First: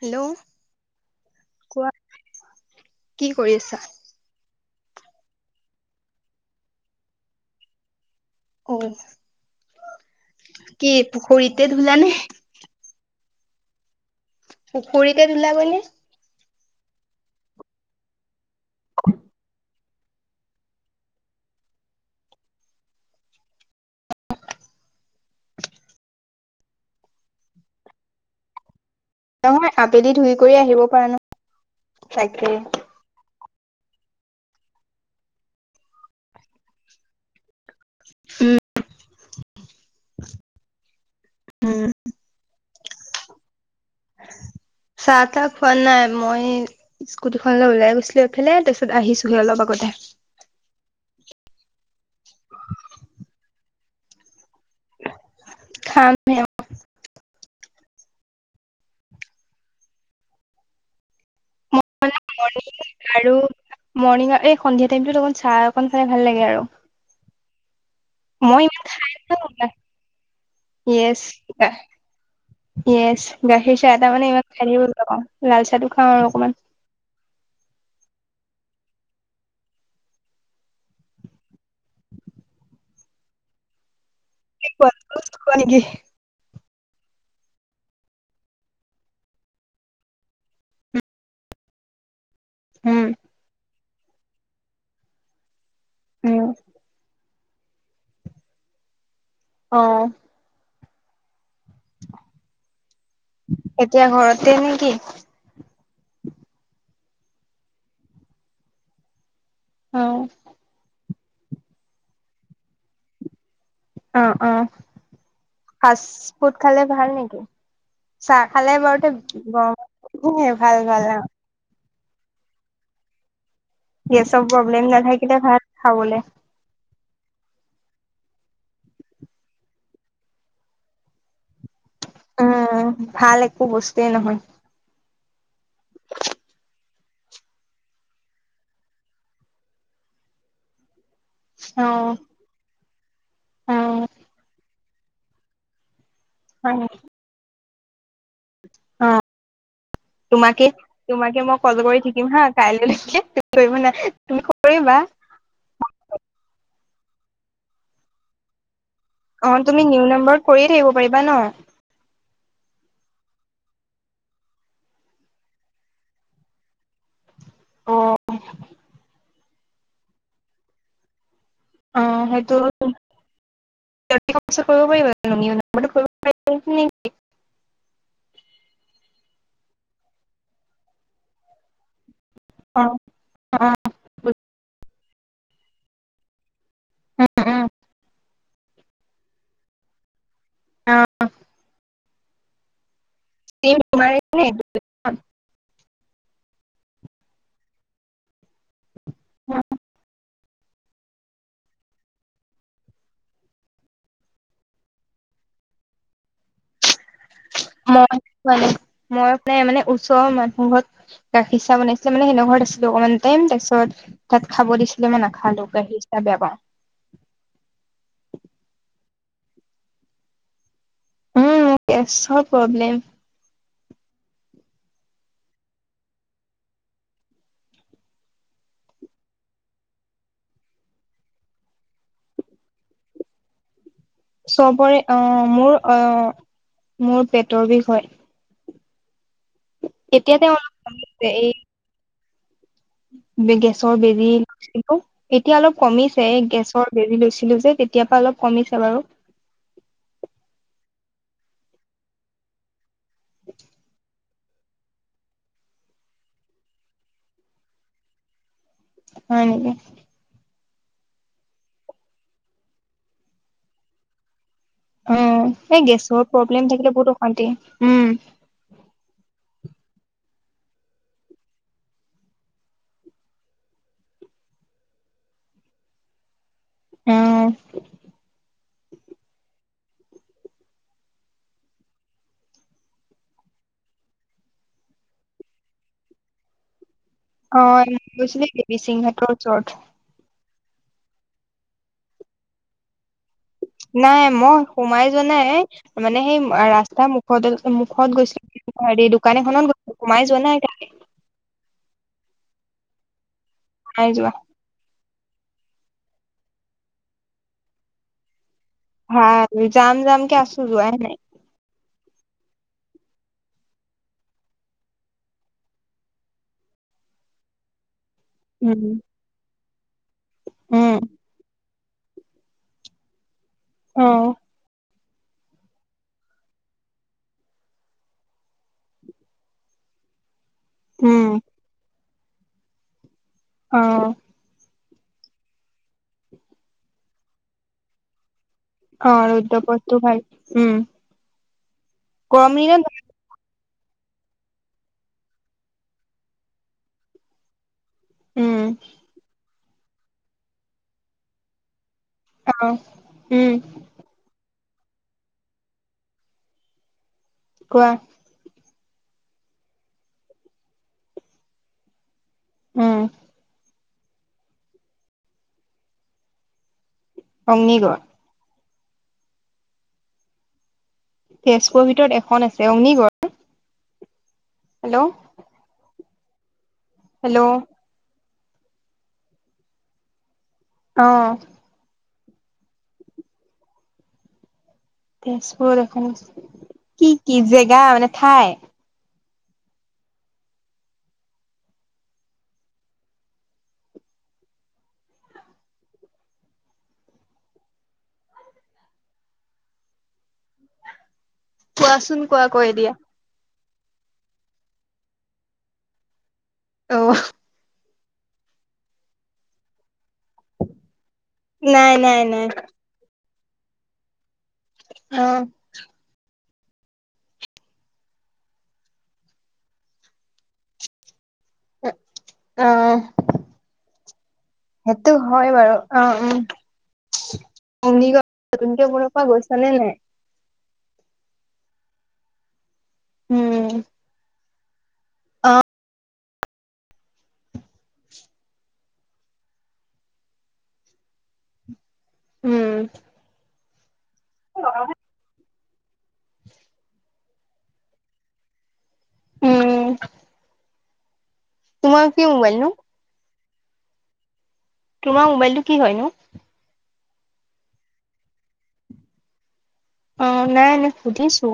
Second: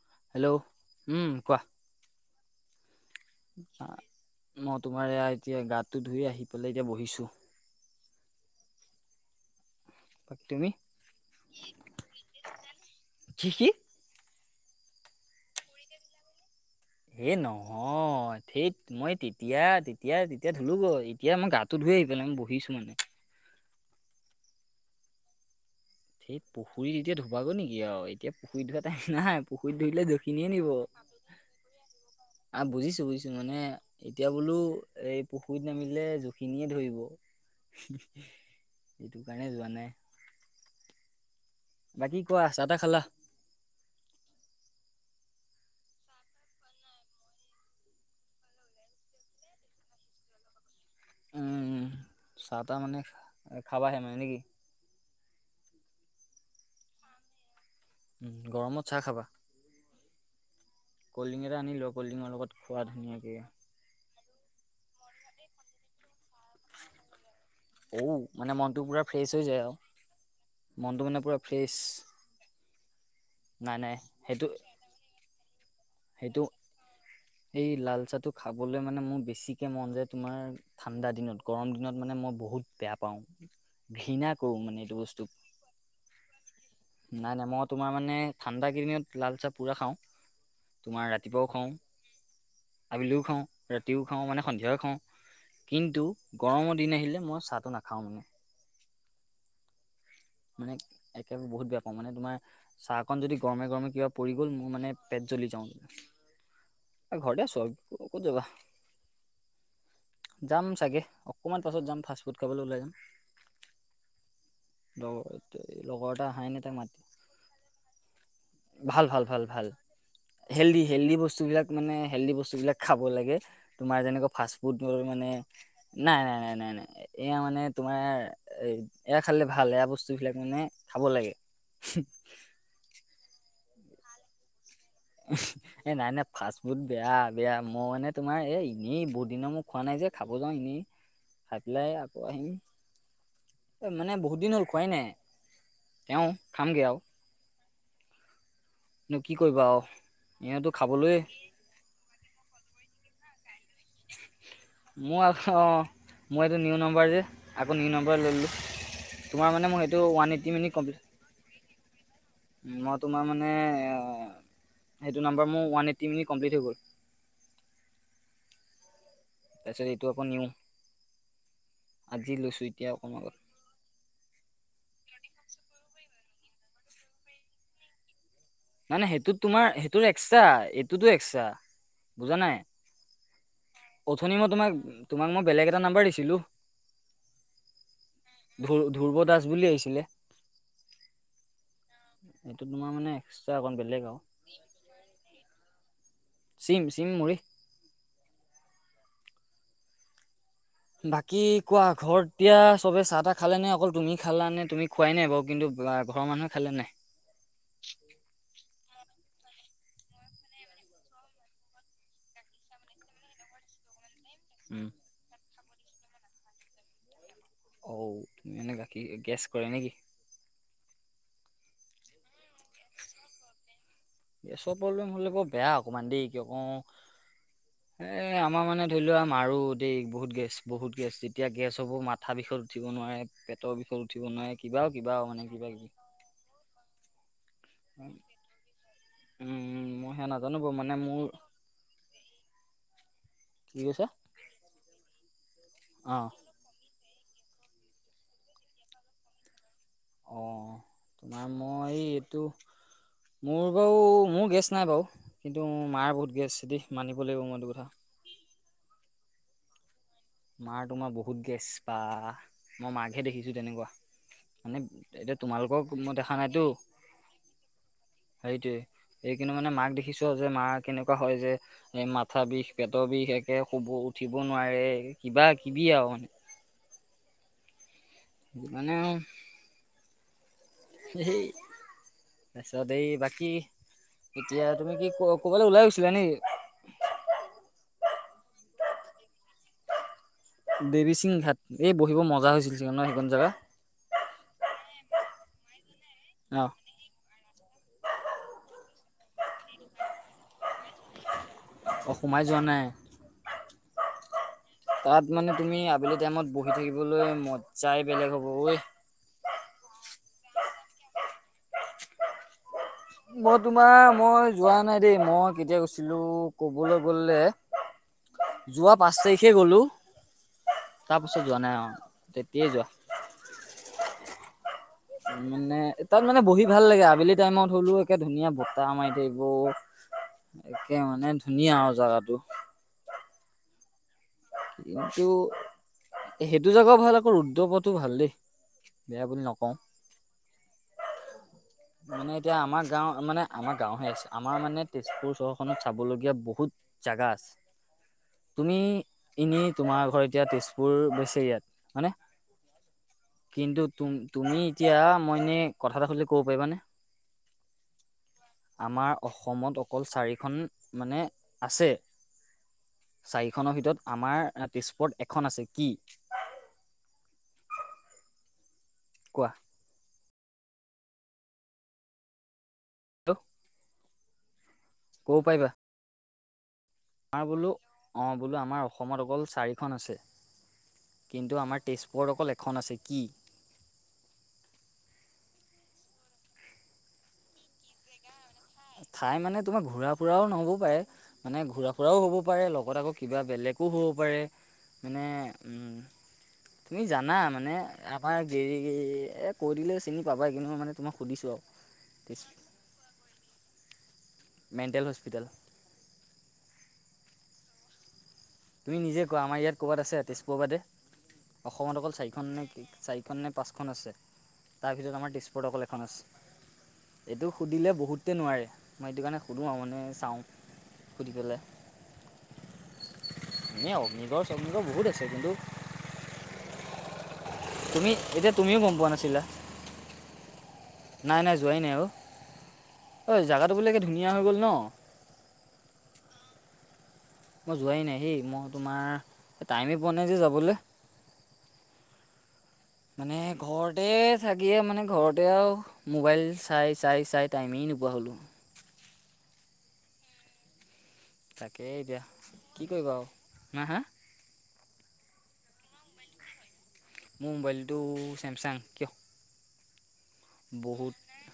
Hello হেল্ল'ম কোৱা। কি কৰি আছা? মই তোমাৰ এয়া এতিয়া গাতটো ধুই আহি পেলাই এতিয়া বহিছো। অ বাকী তুমি কি পুখুৰীতে ধূলা নে কি কি পুখুৰীতে দিলা গৈ নে? এহ নহয়‌ থেইত মই তেতিয়া এতিয়া তেতিয়া ধুলোঁগৈ এতিয়া মই গাটো ধুই আহি পেলাই বহিছোঁ মানে। সেই পুখুৰীত এতিয়া ধুবাগৈ নেকি আৰু এতিয়া পুখুৰীত ধোৱা টাইম নাই নহয় পুখুৰীত ধুলে আবেলি ধুই জখিনীয়ে কৰি নিব। আহিব পৰা নাই তাকে। অহ, বুজিছো বুজিছো মানে এতিয়া বোলো এই পুখুৰীত নামিলে জখিনিয়ে ধৰিব। সেইটো কাৰণে যোৱা নাই। উম। বাকী কোৱা চাহ-তাহ খালা? চাহ-তাহ খোৱা নাই মই স্কুটিখনলৈ ওলাই গৈছিলো এইফালে তাৰপিছত আহিছোহে অলপ আগতে। উ'ম চাহ তাহ মানে খাবাহে মানে নেকি? খাম হে আও উ গৰমত চাহ খাবা, কলিং আনি ল কলডিঙৰ লগত খোৱা ধুনীয়াকে। মৰ্ণিঙৰ এই সন্ধিয়া টাইমতো অকণ চাহ অকণ খালে ভাল লাগে আৰু। ঔ মানে মই ইমান মনটো পুৰা খাই ফ্ৰেছ হৈ যায় নাপাওঁ। আও? মনটো মানে পুৰা ফ্ৰেছ। ইয়েচ নাই গাখীৰ নাই চাহ এটা মানে সেইটো ইমান খাইথাকিব বেয়া পাওঁ, লাল চাহটো খাওঁ আৰু সেইটো অকমান। এই লাল চাহটো খাবলৈ মানে মোৰ বেছিকে মন যায় তোমাৰ ঠাণ্ডা দিনত, গৰম দিনত মানে মই বহুত বেয়া পাওঁ ঘৃণা কৌ মানে এইটো বস্তু। খোৱা নেকি? নাই নাই মই তোমাৰ মানে ঠাণ্ডা কেইদিনত লাল চাহ পুৰা খাওঁ তোমাৰ ৰাতিপুৱাও খাওঁ, উম আবেলিও খাওঁ, ৰাতিও খাওঁ, মানে সন্ধিয়া খাওঁ কিন্তু উম গৰমৰ দিন আহিলে মই চাহটো নাখাওঁ মানে। অ'হ। মানে একেবাৰে বহুত বেয়া পা মানে তোমাৰ চাহকন যদি গৰমে গৰমে এতিয়া কিবা পৰি ঘৰতে গ'ল মোৰ নেকি? মানে পেট জ্বলি যাওঁ। ঘৰতে আছো আৰু কত যাবা। অ'হ। যাম চাগে, অকণমান পাছত যাম ফাষ্টফুড খাবলৈ ওলাই যাম। অ, অ লগৰ লগৰ এটা অহাই ফাচফুড নাই তাক খালে মাতি ভাল নেকি? চাহ খালে ভাল বাৰুতে ভাল ভাল ভাল গৰম হেল্ডি ভাল ভাল হেল্ডি অহ। বস্তুবিলাক মানে হেল্ডি বস্তুবিলাক খাব লাগে তোমাৰ যেনেকা গেছৰ ফাষ্ট প্ৰব্লেম ফুডলৈ মানে নাথাকিলে ভাল খাবলে নাই, নাই, নাই, নাই, নাই এয়া মানে তোমাৰ এয়া খালে ভাল এয়া বস্তু বিলাক মানে খাব লাগে। হুও। উম, উম ভাল একো বস্তুৱে নহয়। উহ। এই নাই, নাই, ফাষ্ট ফুড বেয়া, বেয়া মই মানে তোমাৰ এই এনেই বহুত দিনৰ মই খোৱা নাই, যে খাব যাওঁ এনেই। [unintelligible] ঠাকলাই আকৌ আহিম। অ মানে বহুত দিন হ'ল খোৱাই নাই, তেওঁ হয় খামগে আও। অ কি কৰিব আউ। তোমাকে তোমাকে মই কল কৰি থাকিম হা কাইলৈলৈকে, তুমি কৰিব নালাগে, তুমি কৰিবা। আহ', অ'। মো এইটো নিউ নাম্বাৰ যে আকৌ নিউ নাম্বাৰ লৈ ললোঁ তোমাৰ মানে মোৰ সেইটো ওৱান এইটি মিনিট কমপ্লিট। থাকিবা ন? মই তোমাৰ মানে এ। সেইটো নাম্বাৰ মোৰ ওৱান এটটি মিনিট কমপ্লিট হয় গ'ল। অ'হ। তাৰপিছত এইটো আকৌ নিওঁ। অ হয়তো এতিয়া অকণ আগত কৰিব পাৰিবা। [unintelligible] [unintelligible] মানে সেইটোত তোমাৰ সেইটো এক্সট্ৰা এইটোতো এক্সট্ৰা। বুজা নাই অ অথনি মই তোমাক তোমাক মই বেলেগ এটা নাম্বাৰ দিছিলোঁ। উম উম ধ্ৰুৰ্ব দাস বুলি আহিছিলে। অ', এইটো তোমাৰ মানে‌, জিম তোমাৰ পিনে সেইটো। জিম জিম মই বাকী কোৱা ঘৰত এতিয়া চবে চাহ তাহ খালে নে অকল তুমি খালানে তুমি খোৱাই নাই বাৰু কিন্তু ঘৰৰ মানুহে খালে নাই? মই মানে মই প্ৰায় মানে ওচৰৰ মানুহক গাখীৰ চাহ বনাইছিলে মানে সিহঁতৰ ঘৰত আছিলোঁ অকনমান টাইম তাৰপিছত তাত খাব উম দিছিলে মই নাখালো গাখীৰ চাহ বেয়া পাওঁ। অ', তুমি এনে গাখীৰ গেছ কৰে নে কি? উম মোৰ গেছৰ পব্লেম‌। গেছৰ প্ৰব্লেম হলে ব বেয়া অকমান দেই কিয় কওঁ, [inaudible] এ আমাৰ মানে ধৰি লোৱা মাৰো দেই বহুত গেছ বহুত গেছ যেতিয়া গেছ হ'ব মাথা বিষত উঠিব নোৱাৰে। পেটৰ বিষত উঠিব নোৱাৰে কিবাও চবৰে কিবা মানে অ', কিবা মোৰ কিবি অ' মোৰ পেটৰ বিষ হয়। উম মই সেয়া এতিয়া তেওঁ নাজানো বাৰু অলপ মানে কমিছে মোৰ এই কি গেছৰ কৈছা বেজি লৈছিলো এতিয়া অলপ অ কমিছে গেছৰ - বেজি লৈছিলোঁ যে তেতিয়া পা অলপ কমিছে বাৰু অ', তোমাৰ মই এইটো মোৰ বাৰু মোৰ গেছ নাই বাৰু কিন্তু মাৰ বহুত গেছ দেই মানিব লাগিব মই এইটো কথা হয় নেকি? মাৰ তোমাৰ বহুত গেছ বা মই মাকহে দেখিছোঁ তেনেকুৱা। মানে অ এতিয়া এই তোমালোকক মই গেছৰ দেখা প্ৰব্লেম নাইতো থাকিলে বহুত অশান্তি উম সেইটোৱে, এই কিন্তু মানে মাক দেখিছো যে মা কেনেকুৱা হয় যে এ মাথা বিষ পেটৰ বিষ একে শুব উঠিব নোৱাৰে কিবা কিবি আৰু মানে অ', মানে আউ‌ সেই তাৰপিছত এই বাকী এতিয়া তুমি কি ক ক'বালৈ ওলাই গৈছিলা নেকি? অ', গৈছিলে দেৱীসিং ঘাটৰ ওচৰত। দেৱী সিং ঘাট এই বহিব মজা হৈছিল চাগে ন সেইখন জেগাত? নাই মই সোমাই যোৱা নাই মানে সেই অ ৰাস্তা মুখ মুখত গৈছিলোঁ হেৰি দোকান এখনত গৈছিলোঁ সোমাই যোৱা নাই তালে। অ', সোমাই যোৱা নাই? নাই যোৱা। তাত মানে তুমি আবেলি টাইমত বহি থাকিবলৈ মজাই বেলেগ হ'ব ঐ। ভা জাম জাম কে আছোঁ যোৱাই নাই। মই তোমাৰ মই যোৱা নাই দেই মই কেতিয়া গৈছিলোঁ ক'বলৈ গ'লে। [unintelligible] যোৱা পাঁচ তাৰিখে গ'লো উম তাৰ পাছত যোৱা নাই আউ তেতিয়াই যোৱা। অ', মানে তাত মানে বহি ভাল লাগে আবেলি টাইমত হ'লেও একে ধুনীয়া বতাহ মাৰি থাকিব। [inaudible] একে মানে উম ধুনীয়া আৰু জাগাটো। অ', এইটো সেইটো জাগাও ভাল আকৌ ৰুদ্ৰ পথতো ভাল দেই। বেয়া অ', বুলি নকওঁ ৰুদ্ৰপথটো ভাল উম মানে গৰম এতিয়া দিনত আমাৰ গাঁওত তাৰ মানে আমাৰ গাঁওহে আছে আমাৰ মানে তেজপুৰ চহৰখনত চাবলগীয়া বহুত জাগা আছে। উম তুমি এনে তোমাৰ ঘৰ এতিয়া তেজপুৰ গৈছে ইয়াত হয়নে হেল্ল উম। কিন্তু তুম তুমি এতিয়া মই এনে কথা এটা সুধিলে ক'ব পাৰিবানে? কোৱা? আমাৰ অসমত অকল চাৰিখন মানে আছে। উম চাৰিখনৰ ভিতৰত আমাৰ তেজপুৰত এখন আছে। কি? অগ্নিগড়। কোৱা? তেজপুৰ ভিতৰত এখন আছে অগ্নিগড়। ত হেল্ল' কব পাৰিবা? হেল্ল' আমাৰ বোলোঁ অ বোলোঁ আমাৰ অসমত অকল চাৰিখন আছে অ কিন্তু আমাৰ তেজপুৰ পুৰত অকল এখন আছে কি? তেজপুৰত এখন আছে কি কি জেগা মানে ঠাই? ঠাই মানে তোমাৰ ঘূৰা ফুৰাওঁ নহ'বও পাৰে। মানে ঘূৰা ফুৰাওঁ হ'ব পাৰে লগত আকৌ কিবা বেলেগো হ'ব পাৰে মানে উম [unintelligible] তুমি জানা মানে আমাৰ দেৰি কৈ দিলে চিনি পাবা কিন্তু মই মানে তোমাক সুধিছোঁ আৰু। কোৱাচোন তেজ কোৱা কৈ দিয়া। Mental hospital. অহ তুমি নিজে কোৱা আমাৰ ইয়াত ক'ৰবাত আছে তেজপুৰৰ বাদে নাই অসমত অকল নাই নাই চাৰিখন নে চাৰিখন নে পাঁচখন আছে তাৰ ভিতৰত আমাৰ অ', তেজপুৰত অকল এখন আছে। এইটো সুধিলে বহুতেই নোৱাৰে মই এইটো কাৰণে সুধোঁ আৰু মানে চাওঁ সুধি পেলাই। হয় এনেই অগ্নিগড় চগ্নিগড় বহুত সেইটো আছে কিন্তু। বাৰু অ উম তুমি অগ্নিগড় এতিয়া তুমিও নতুনকে গম বনোৱা পোৱা পৰা নাছিলা গৈছা নে নাই? নাই নাই যোৱাই নাই অ ঐ জাগাটো বোলে একে ধুনীয়া হৈ গ'ল ন। অহ। মই যোৱাই নাই সেই মই তোমাৰ টাইমেই পোৱা নাই যে যাবলে। উম। মানে ঘৰতে থাকিয়ে মানে ঘৰতে আৰু মোবাইল চাই চাই চাই টাইমেই নোপোৱা হ'লোঁ। উম। তাকেই তোমাৰ এতিয়া কি মোবাইল নো? কি কৰিবা আৰু হা হা। তোমাৰ মোবাইলটো কি হয় নো? মোৰ মোবাইলটো চেমচাং। কিয়? অ', নাই নাই বহুত সুধিছো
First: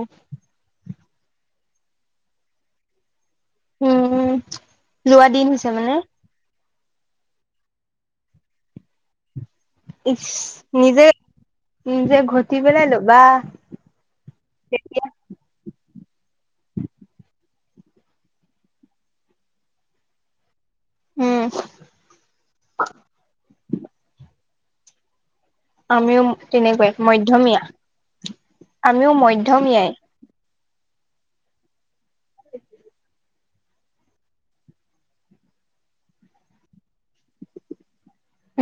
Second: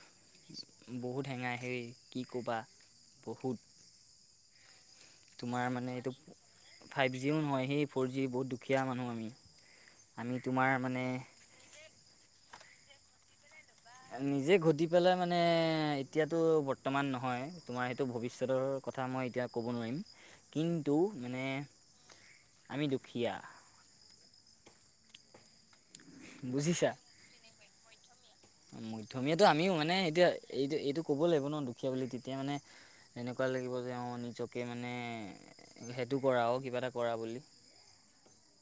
বহুত হেঙাই হে কি ক'বা বহুত। উম উম লোৱা দিন তোমাৰ হৈছে মানে। এইটো ফাইভ জিও নহয় সেই ফ'ৰ জি বহুত দুখীয়া মানুহ আমি। ইচ আমি তোমাৰ মানে নিজে নিজে ঘটি পেলাই ল'বা। নিজে ঘটি তেতিয়া পেলাই মানে এতিয়াতো বৰ্তমান নহয় তোমাৰ সেইটো ভৱিষ্যতৰ কথা মই এতিয়া ক'ব নোৱাৰিম কিন্তু উম, মানে আমি দুখীয়া। আমিও বুজিছা তেনেকুৱাই মধ্যমীয়া। আমিও মধ্যমীয়াটো আমিও মধ্যমীয়াই। মানে এতিয়া এইটো এইটো ক'ব লাগিব ন দুখীয়া বুলি তেতিয়া মানে এনেকোৱা লাগিব যে অ নিজকে মানে সেইটো কৰা অ কিবা এটা কৰা বুলি।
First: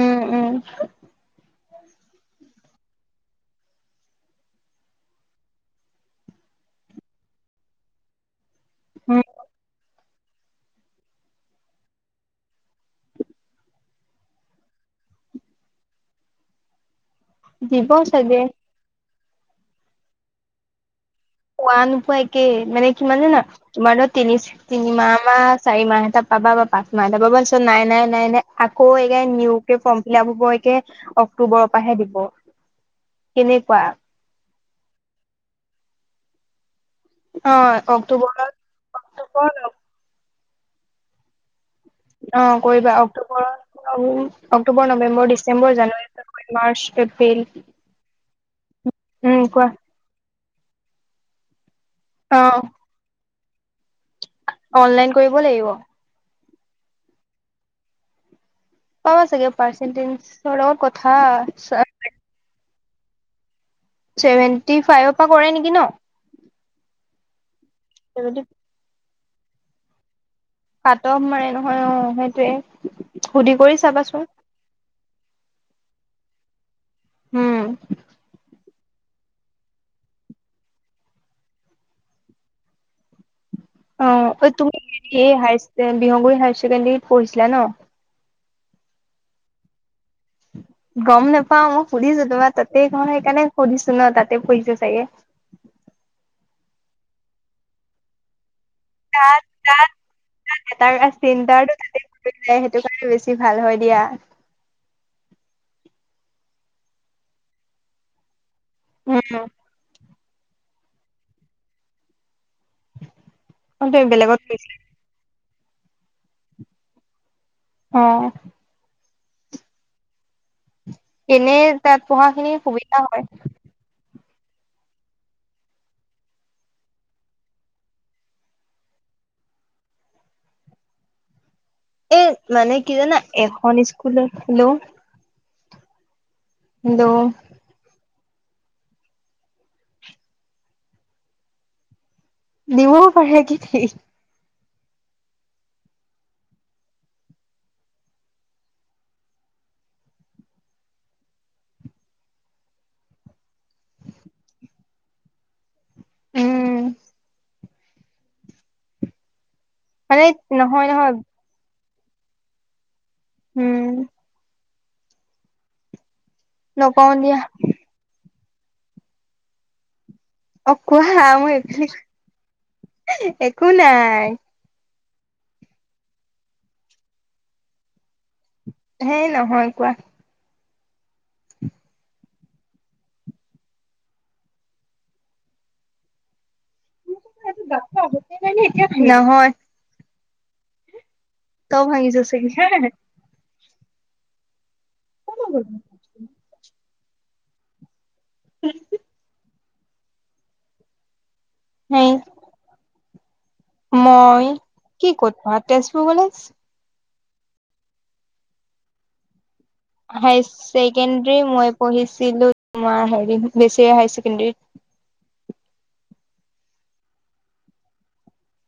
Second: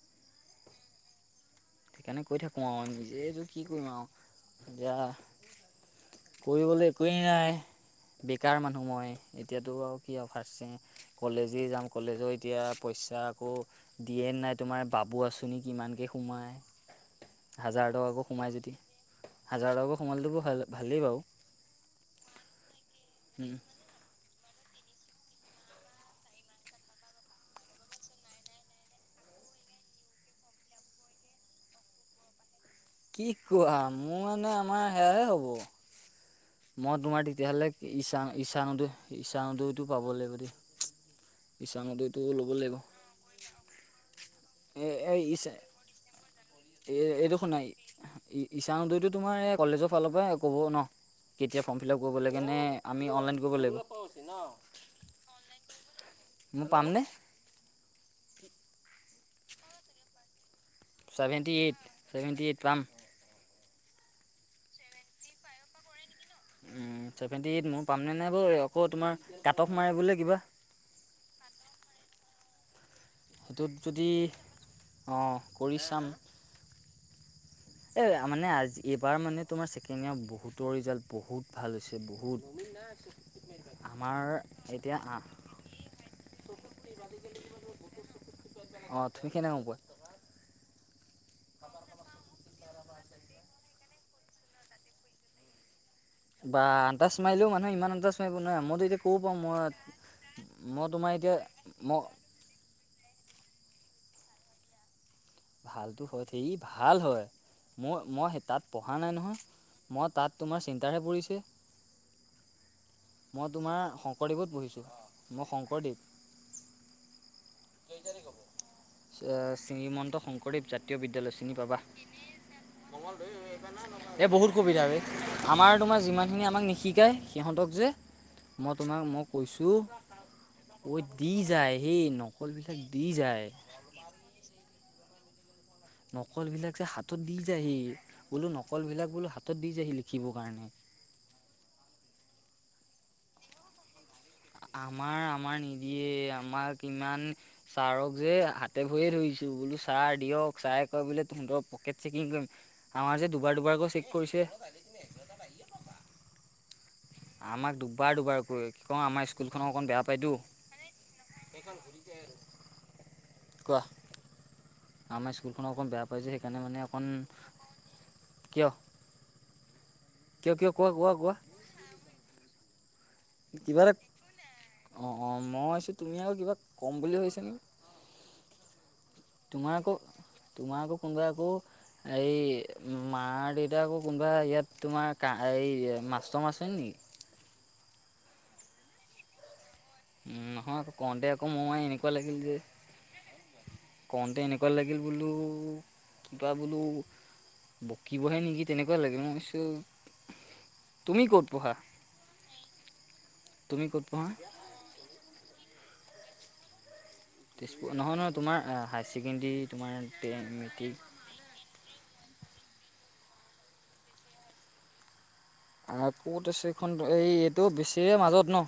উম উম হুহ। সেইকাণে কৈ থাকো আও নিজেই যে কি কৰিম আও এতিয়া কৰিবলে একোৱেই নাই বেকাৰ মানুহ মই উম, এতিয়াতো আও কি অফ আছে কলেজেই যাম কলেজৰ এতিয়া পইচা আকৌ দিয়ে নাই তোমাৰ বাবু আঁচনি কিমানকে সোমায়। দিব হাজাৰ টকাকো চাগে। সোমাই যদি হাজাৰ টকাকো সোমালেতো ভা ভালেই বাও। পোৱা নোপোৱা একেই মানে কিমান জানা তোমাৰ তাত তিনিচ তিনিমাহ মাহ চাৰিমাহ এটা পাবা বা পাঁচ মাহ এটা পাবা তাছত নাই নাই নাই নাই আকৌ এগেইন নিও কে ফৰ্ম ফিল আপ হব একে অক্টোবৰৰ পাহে দিব। কি কোৱা কেনেকুৱা মো মানে আমা সেয়া এ হ'ব। মই তোমাৰ অ তেতিয়াহলে ঈছা অক্টোবৰত ঈছানোদৈ অক্টোবৰ ঈছানোদৈটো পাব লাগিব দেই। ঈছানোদৈত অ কৰিবা অক্টোবৰত ওলাব নি অক্টোবৰ, এই এই নৱেম্বৰ, ঈশা December, January, February, March, April ই ঈছানোদৈতো উম তোমাৰ এয়া কোৱা কলেজৰ ফালৰ পৰাই ক'ব ন কেতিয়া ফৰ্ম ফিল আপ কৰিব অ লাগে নে আমি অনলাইন কৰিব লাগিব। অনলাইন কৰিব লাগিব। মই পাম নে? পাবা চাগে পাৰ্চেণ্টিচৰ লগত ক ছেভেণ্টি এইট ছেভেণ্টি এইট পাম। ছেভেণ্টি ফাইভ পা কৰে নেকি ন। উম চেভেণ্টি এইট মোৰ পামনে নাই চেভেন্টি বও আকৌ তোমাৰ কাটফ মাৰে বোলে কিবা। কাটফ মাৰে নহয় অ সেইটোৱে সুধি কৰি চাবাচোন। অ কৰি চাম। উম এইয়া মানে আজি এইবাৰ মানে তোমাৰ ছেকেনিয়ত বহুতৰ ৰিজাল্ট বহুত ভাল হৈছে বহুত। অ আমাৰ ঐ তুমি এতিয়া হেৰি এই হাইচ বিহংগৈ হাই ছেকেণ্ডেৰীত পঢ়িছিলা ন। অ তুমি কেনেকে গম পোৱা। গম নাপাও মই সুধিছো তোমাৰ তাতেই ঘৰ সেইকাণে সুধিছো ন তাতে পঢ়িছা চাগে। বা আন্টাছ মাৰিলেও মানুহে ইমান আন্টাছ মায়িব নোৱায় মইতো এতিয়া সৌ পা তাত ময়ত তাত মই তোমাৰ এতিয়া ম সেটোৱে সেটো কাৰণে বেছি ভাল হয় দিয়া। ভালটো হয় ধেয়ি ভাল হয় মই মই তাত পঢ়া নাই নহয়। উম মই তাত তোমাৰ চেন্তাৰহে পৰিছে। মই তোমাৰ তুমি বেলেগত শংকৰদেৱত পঢ়িছিলা পঢ়িছো অ মই শংকৰদেৱ। অ এ শ্ৰীমন্ত শং কৰদেৱ জাতীয় বিদ্যা এনেই তাত পঢ়া খিনি সুবিধা হয়। এ বহুত সুবিধা বে আমাৰ তোমাৰ যিমানখিনি আমাক নিশিকায় সিহঁতক যে- মই তোমাক মই কৈছো ঐ দি যায় সেই নকল বিলাক দি যায় অন স্কুললে হেল্ল' নকলবিলাক যে হাতত হেল্ল' দি যায়হি বোলো নকলবিলাক বোলো হাতত দি যায়হি লিখিবৰ কাৰণে দিবও পাৰে কি ঠিক আমাৰ আমাৰ নিদিয়ে আমাক ইমান ছাৰক যে হাতে ভৰিয়ে ধৰিছো বোলো ছাৰ দিয়ক ছাৰে কয় বোলে তোহঁত পকেট চেকিং কৰিম। আমাৰ যে দুবাৰ দুবাৰকৈ চেক কৰিছে। উম আমাক দুবাৰ দুবাৰকৈ কি কওঁ আমাৰ স্কুলখনক অকণ বেয়া মানে পায়তো। নহয় নহয় উম কোৱা আমাৰ স্কুলখন অকণ বেয়া কয় যে সেইকাণে মানে অকণ নকওঁ দিয়া কিয়? অ কোৱা মই এইফেলি একো নাই। অ অ মই ভাবিছো তুমি আৰু কিবা ক'ম বুলি ভাবিছা নেকি হেই নহয় তোমাৰ কোৱা। আকৌ তোমাৰ আকৌ কোনোবা আকৌ এই মা দেউতা আকৌ কোনোবা ইয়াত তোমাৰ কা এই মাষ্টৰ মাষ্টৰনী নেকি [unintelligible] নহয় নহয় আকৌ কওঁতে আকৌ ম মই তই এনেকুৱা ভাঙিছ লাগিল চাগে যে কওঁতে এনেকুৱা লাগিল বোলো কিবা বোলো বকিবহে নেকি তেনেকুৱা লাগে মই ভাবিছোঁ তুমি ক'ত পঢ়া সেই তুমি ক'ত পঢ়া? মই কি ক'ত পঢ়া তেজপুৰ কলেজ তেজপুৰ নহয় নহয় তোমাৰ হায়াৰ ছেকেণ্ডেৰী তোমাৰ হাই টেন মেট্ৰিক ছেকেণ্ডৰী মই পঢ়িছিলো তোমাৰ হেৰি বেচেৰি হাই ছেকেণ্ডৰীত আকৌ চেকখন এই এইটো বেছিৰি মাজত ন